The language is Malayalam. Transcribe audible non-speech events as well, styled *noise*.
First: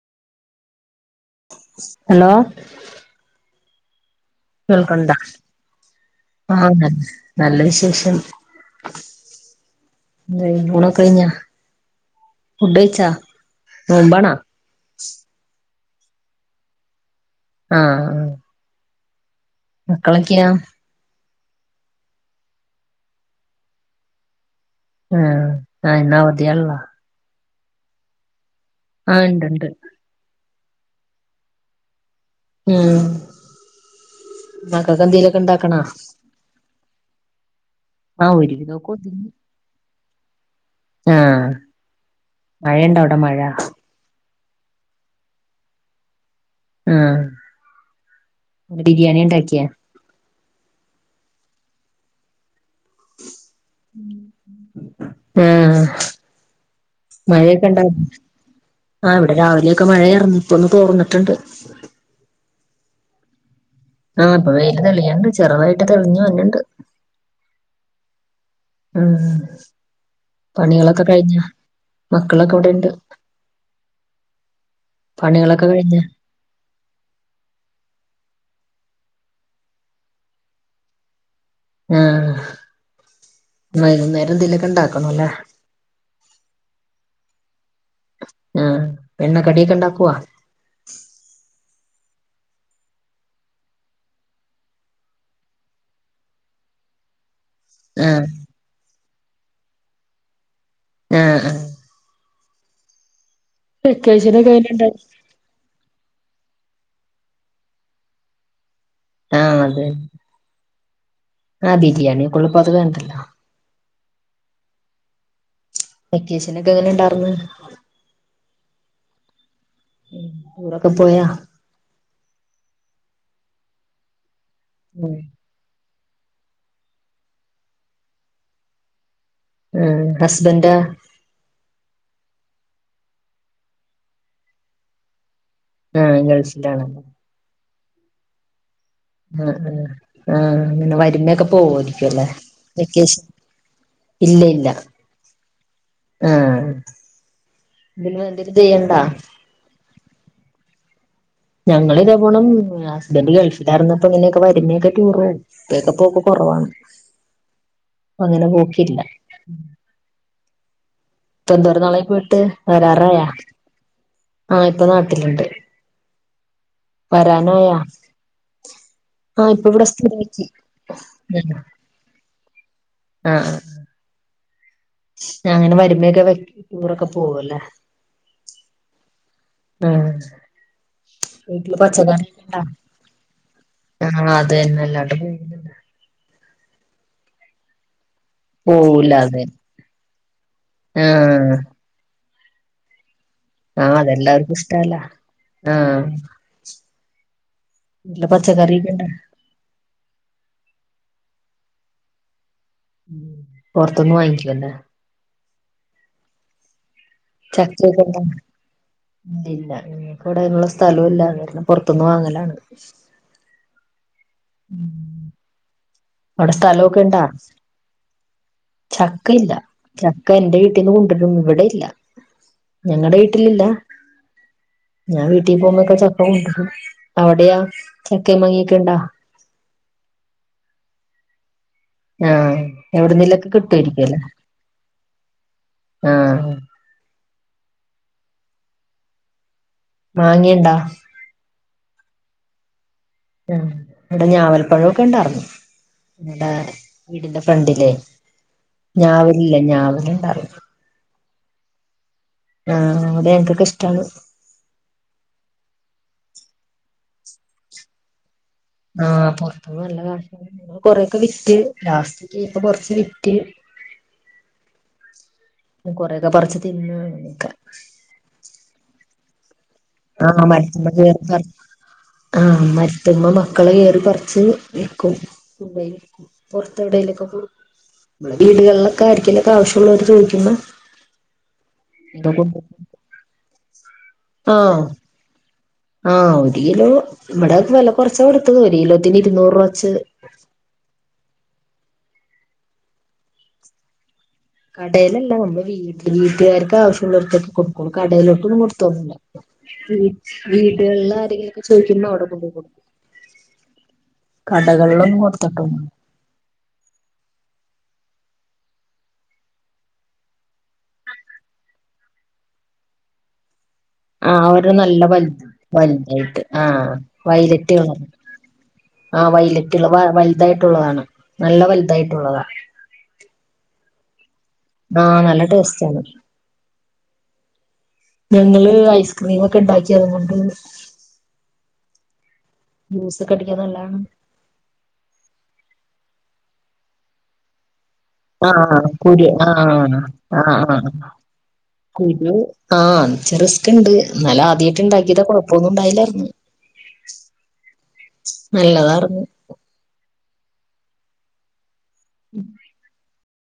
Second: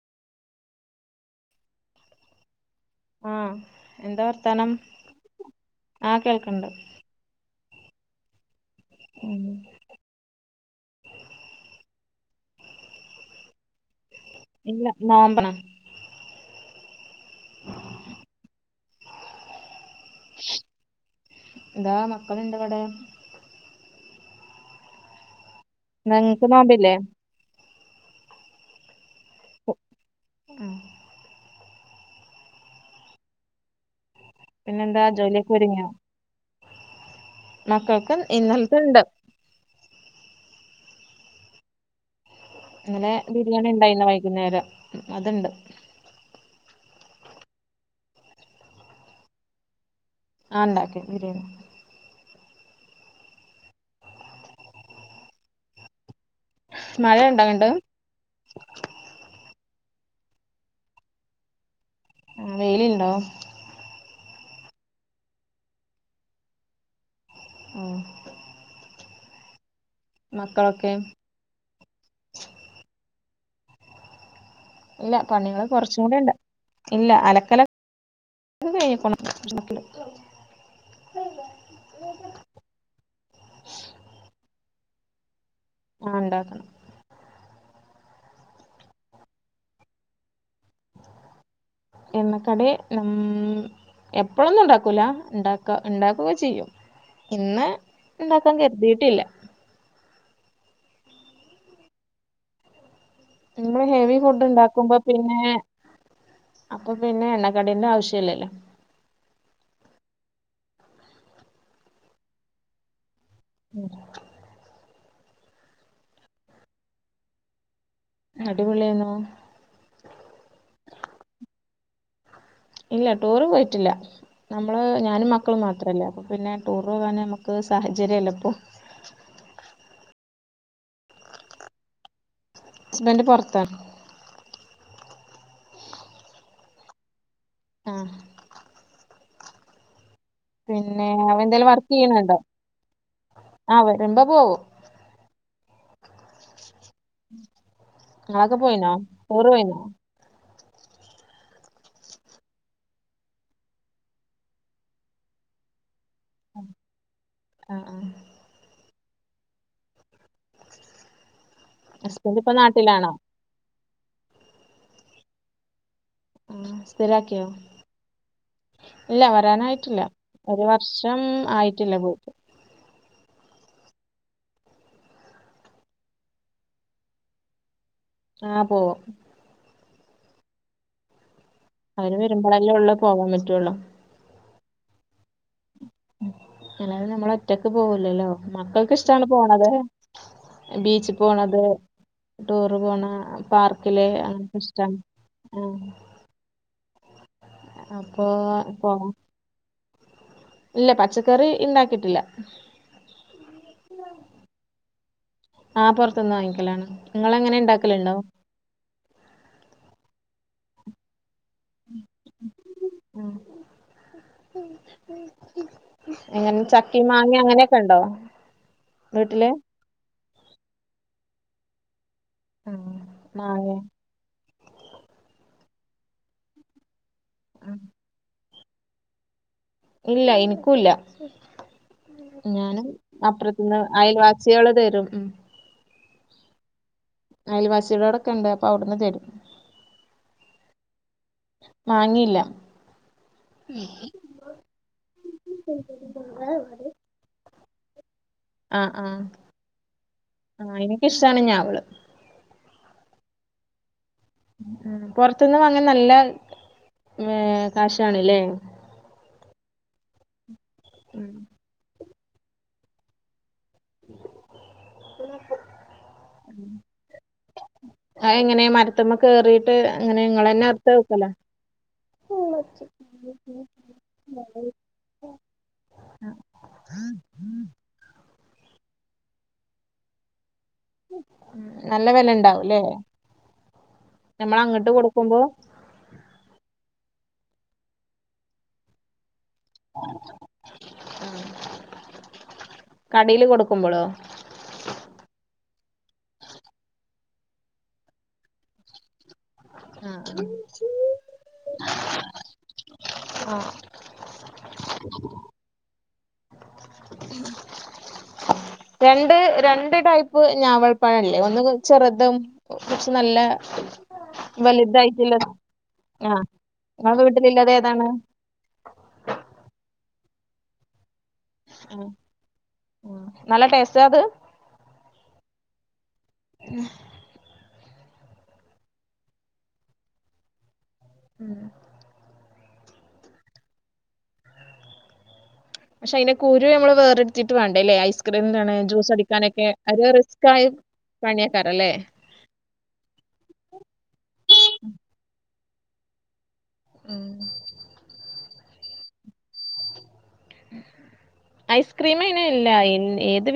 ഹലോ ആഹ് എന്താ വർത്താനം കേൾക്കണ്ട ആഹ് ആഹ കേൾക്കണ്ട് നല്ല നല്ല വിശേഷം ഉം ന ഒന കഴഞ്ഞാ ഫടച്ച മമ്പണ ഇല്ല നമ്പന ആഹ ആഹ മക്കളൊക്കെയാ എന്താ മക്കള എന്റെവിടെ ആഹ ആ് നവത് നിങ്ങക്ക് അല്ല നോമ്പില്ലേ ആ ഉണ്ട്ണ്ട് ഉം ഉം മക്ക പിന്നെന്താ കന്തയിലൊക്കെ ജോലിയൊക്കെ ഇണ്ടാക്കണ ഒരുങ്ങിയോ മക്കൾക്ക് ആഹ ഒരുരിക്ക ഇന്നലത്തെ നോക്ക ഉണ്ട് ആഹ അങ്ങനെ ബിരിയാണി ഉണ്ടായിന്ന വൈകുന്നേരം അതുണ്ട് ആഹ ബിരിയാണി ഉണ്ടാക്കിയാ ആണലാക്കെ വിരന്ന ആ മഴ മഴയൊക്കെ അങ്ങട്ട് ഉണ്ടോ ആ ഇവിടെ രാവിലെ ഒക്കെ മഴാർന്നു ഇപ്പൊന്ന് തോർന്നിട്ടുണ്ട് വെയിലുണ്ടോ ആ ഇപ്പൊ വെയില് തെളിയണ്ട് ചെറുതായിട്ട് തെളിഞ്ഞു വന്നിണ്ട് ആ ആ പണികളൊക്കെ കഴിഞ്ഞ മക്കളൊക്കെ ഇവിടെണ്ട് ഇല്ല പണികൾ പണികളൊക്കെ കഴിഞ്ഞ കൊറച്ചും കൂടി ഇണ്ട് ഇല്ല അലക്കല ക *unintelligible* ആ വൈകുന്നേരം എന്തെലൊക്കെ ഉണ്ടാക്കണംല്ലേ ആഹ് ഉണ്ടാക്കണം ആ എണ്ണ കടിയൊക്കെ ഇണ്ടാക്കുവോ എണ്ണ കടീ മ്മ് എപ്പളൊന്നും ഉണ്ടാക്കൂല ഉണ്ടാക്ക ഉണ്ടാക്കുക ചെയ്യും ഇന്ന് ആഹ് ഉണ്ടാക്കാൻ കരുതിയിട്ടില്ല ആ ആ നമ്മള് ഹെവി ഫുഡ് വെക്കേഷനൊക്കെ എങ്ങനെണ്ടായി ഉണ്ടാക്കുമ്പോ പിന്നെ അപ്പൊ പിന്നെ എണ്ണക്കടീന്റെ ആവശ്യംല്ലല്ലോ ആ ത് ആ ബിരിയാണി ഒക്കെ ള്ളപ്പൊ അത്‌ വേണ്ടല്ലോ ഉ വെക്കേഷനൊക്കെ എങ്ങനെണ്ടാർന്ന് അടിപൊളി അയ്നു ടൂറൊക്കെ പോയാ ഇല്ല ടൂറ് പോയിട്ടില്ല നമ്മള് ഞാനും മക്കളും മാത്രല്ലെ അ പിന്നെ ടൂർ പോകാന നമുക്ക് സാഹചര്യല്ല ഇപ്പൊ ഉം ഹസ്ബൻഡാ ഹസ്ബന്റ് പൊറത്താ ആ ഗൾഫിലാണല്ലോ ആ ആ ആ ആ അങ്ങനെ പിന്നെ അവൻ വരുമ്പയൊക്കെ എന്തേലും വർക്ക് പോവയിരിക്കുവല്ലേ ചെയ്യണുണ്ടോ വെക്കേഷൻ ആ വരുമ്പോ പോവും ആ *unintelligible* നിങ്ങളൊക്കെ പോയിനോ ചെയ്യണ്ടോ ടൂറ് പോയിനോ ഞങ്ങളിതേപോണം ഹസ്ബൻന്റ് ഗൾഫിലായിരുന്നപ്പോ ഇങ്ങനെയൊക്കെ വരുമ്മേക്കെ ടൂർ പോകും *unintelligible* പോകും കൊറവാണ് ആ ആ അങ്ങനെ പോക്കില്ല ഇപ്പ എന്തോര നാളായി പോയിട്ട് ഹസ്ബൻഡ് ഇപ്പൊ നാട്ടിലാണോ വരാറായോ ആ ഇപ്പൊ നാട്ടിലുണ്ട് ഉം സ്ഥിരാക്കിയോ വരാനായാ? ഇല്ല ആഹ് ഇപ്പൊ ഇവിടെ വരാനായിട്ടില്ല സ്ഥിരാക്കി. ഒരു വർഷം ആയിട്ടില്ല പോയിട്ട് ആ ആ ആ ഞ അങ്ങനെ വരുമ്പേക്കെ ടൂറൊക്കെ പോവല്ലേ ആഹ് പോവും ആ വീട്ടില് അവര് പച്ചക്കറി ഒക്കെണ്ടോ വരുമ്പോഴല്ലേ ഉള്ളു പോകാൻ പറ്റുള്ളൂ ആ അതെന്നെ അല്ലാണ്ടെ പോവൂല്ലല്ലോ അല്ലാതെ നമ്മള ഒറ്റക്ക് പോവൂലല്ലോ പോവൂല മക്കൾക്ക്ഷ്ടണ് അത് പോണത് ബീച്ചിൽ ആഹ് പോണത് ടൂറ് പോണ ആഹ് പാർക്കില് അതെല്ലാവർക്കും അങ്ങനൊക്കെ ഇഷ്ടല്ല. ഇഷ്ടാണ് ആ ഇല്ല അപ്പൊ പച്ചക്കറിക്കൊണ്ട ല്ല പച്ചക്കറി ഇണ്ടാക്കിയിട്ടില്ല ഉം പൊറത്തുന്ന് വാങ്ങിക്കാല്ലേ ആ പുറത്തൊന്ന് വാങ്ങിക്കലാണ് നിങ്ങൾ എങ്ങനെ ഉണ്ടാക്കലുണ്ടോ ചക്കക്കണ്ടല്ലവ്ടെ അയ്നുള്ള സ്ഥലവുംല്ല അെ പുൊറത്തൊന്ന്ും വാങ്ങലാണ് ആ അവിടെ ഇങ്ങനെ സ്ഥലമൊക്കെ ചക്കിം ഇണ്ടാ മാങ്ങ അങ്ങനെയൊക്കെ ഉണ്ടോ ചക്ക വീട്ടില് ഇല്ല ചക്ക എൻവീട്ടിൽന്ന് കൊണ്ടുവരുന്നു ഇവിടെ ല്ല ആ ഞങ്ങളടെ വീട്ടിലില്ല മാങ്ങ ഞാൻ വീട്ടിൽ പോുമ്പോക്കെ ചക്കകൊണ്ടോരും അവിടെയാ ആ. ചക്ക മങ്ങ ക്കണ്ടാ ഇല്ല എനിക്കൂല്ല ആഹ് ഞാനും എവിടുന്നേലൊക്കെ അപ്പുറത്തന്ന് കിട്ടുവായിരിക്കുവല്ലേ അയൽവാസികൾ തരും ഉ ആഹ അയൽവാസികളോടൊക്കെ ഉണ്ട് അപ്പൊ അവിടുന്ന് തരും മാങ്ങിയണ്ടാ വാങ്ങില്ല ഉം ഇവിടെ ഞാവൽപ്പഴമൊക്കെ ഉണ്ടായിർന്ന ടെ വീടിന്റെ ഫ്രണ്ട് ആഹ് ആഹ് ഞാവലുണ്ടാർന്നു ആഹ് എനക്ക് ഇഷ്ടാണ് ഞവള് ആഹ് അവിടെ എങ്ങൊക്കെ ഇഷ്ടാണ് പൊറത്ത്ന്ന് വാങ്ങൻ നല്ല കാശാണ് ല്ലേ ആഹ പുറത്തന്നന്ന് നല്ല കാ കൊറെൊക്കെ വിറ്റ് ലാസ്റ്റപ്പ കൊറച്ച് വിറ്റ് *inaudible* കൊറെയൊക്കെ പറിച്ച് തിന്നാണ്ക്കെ ത്ത്മ്മെ കേറിട്ട് എങ്ങനെ ങ്ങളന്നെ അർത്ത് കഴിക്കലാ ആഹ മരത്തുമേ മക്കളെ കേയറി പാറിച് വെക്കും പുറത്തെ വീടുകളിലൊക്കെ ആരിക്കലൊക്കെ ആവശ്യമുള്ളവര് ചോദിക്കുമ്പോ നല്ല വില ഇതൊക്കെ ഉണ്ടാവും കൊണ്ടോയി ല്ലേ നമ്മൾ ആഹ് അങ്ങോട്ട് കൊടുക്കുമ്പോ ആഹ് ഒരു കിലോ ഇവിടെ വില കുറച്ചാ കൊടുത്തത് ഒരു കിലോത്തിന് ഇരൂനൂറ് വച്ച് കടയിൽ കൊടുക്കുമ്പോഴോ കടയിലല്ല നമ്മള് വീട് വീട്ടുകാർക്ക് ആവശ്യമുള്ളവർത്തൊക്കെ കൊടുക്കളൂ കടയിലോട്ട് ഒന്നും കൊടുത്തോന്നില്ല ആ വീടുകളില ആരെങ്കിലും ചോദിക്കുന്നോ അവിടെ കൊണ്ടുകൊടുകും ആ കടകളിലൊന്നും കൊടുത്തട്ടോ *inaudible* രണ്ട് രണ്ട് ടൈപ്പ് ഞാവൽപ്പാഴല്ലേ ഒന്ന് ചെറുതും കുർച്ച് നല്ലെ *inaudible* ആഹ് അവരുടെ നല്ല വല ആ വലായിട്ട് ആഹ് നിങ്ങളെ വീട്ടിലുള്ളത് വൈലറ്റ് കള ഏതാണ് ആഹ് വലറ്റുള്ള വലുതായിട്ടുള്ളതാണ് നല്ല വലുതായിട്ടുള്ളതാ ചത് ആഹ് നല്ല ടേസ്റ്റ് ആണ് ഞങ്ങള് ഐസ്ക്രീം ഒക്കെ ഇണ്ടാക്കി അതുകൊണ്ട് ഉം ജ്യൂസ്ക്കെ അടിക്കാൻ നല്ലാണ് പക്ഷെ അതിനെ കുരു നമ്മള് വേറെടുത്തിട്ട വേണ്ട ല്ലേ ഐസ്ക്രീം താണ് ആ ജ്യൂസ് കുരു ആ അടിക്കാനൊക്കെ അഹ് ആ റിസ്ക് ആയി ആ കുരു ആഹ് റിസ്ക് ഉണ്ട് എന്നാല ആദ്യമായിട്ട് ഇണ്ടാക്കിയത കൊ അപ്പം ഒന്നും ഒണ്ടായില്ലായിരിന്നു ഉം നല്ലതാറുന്നു. ഐസ്ക്രീം അയിന് ഇല്ല എ ഏത്?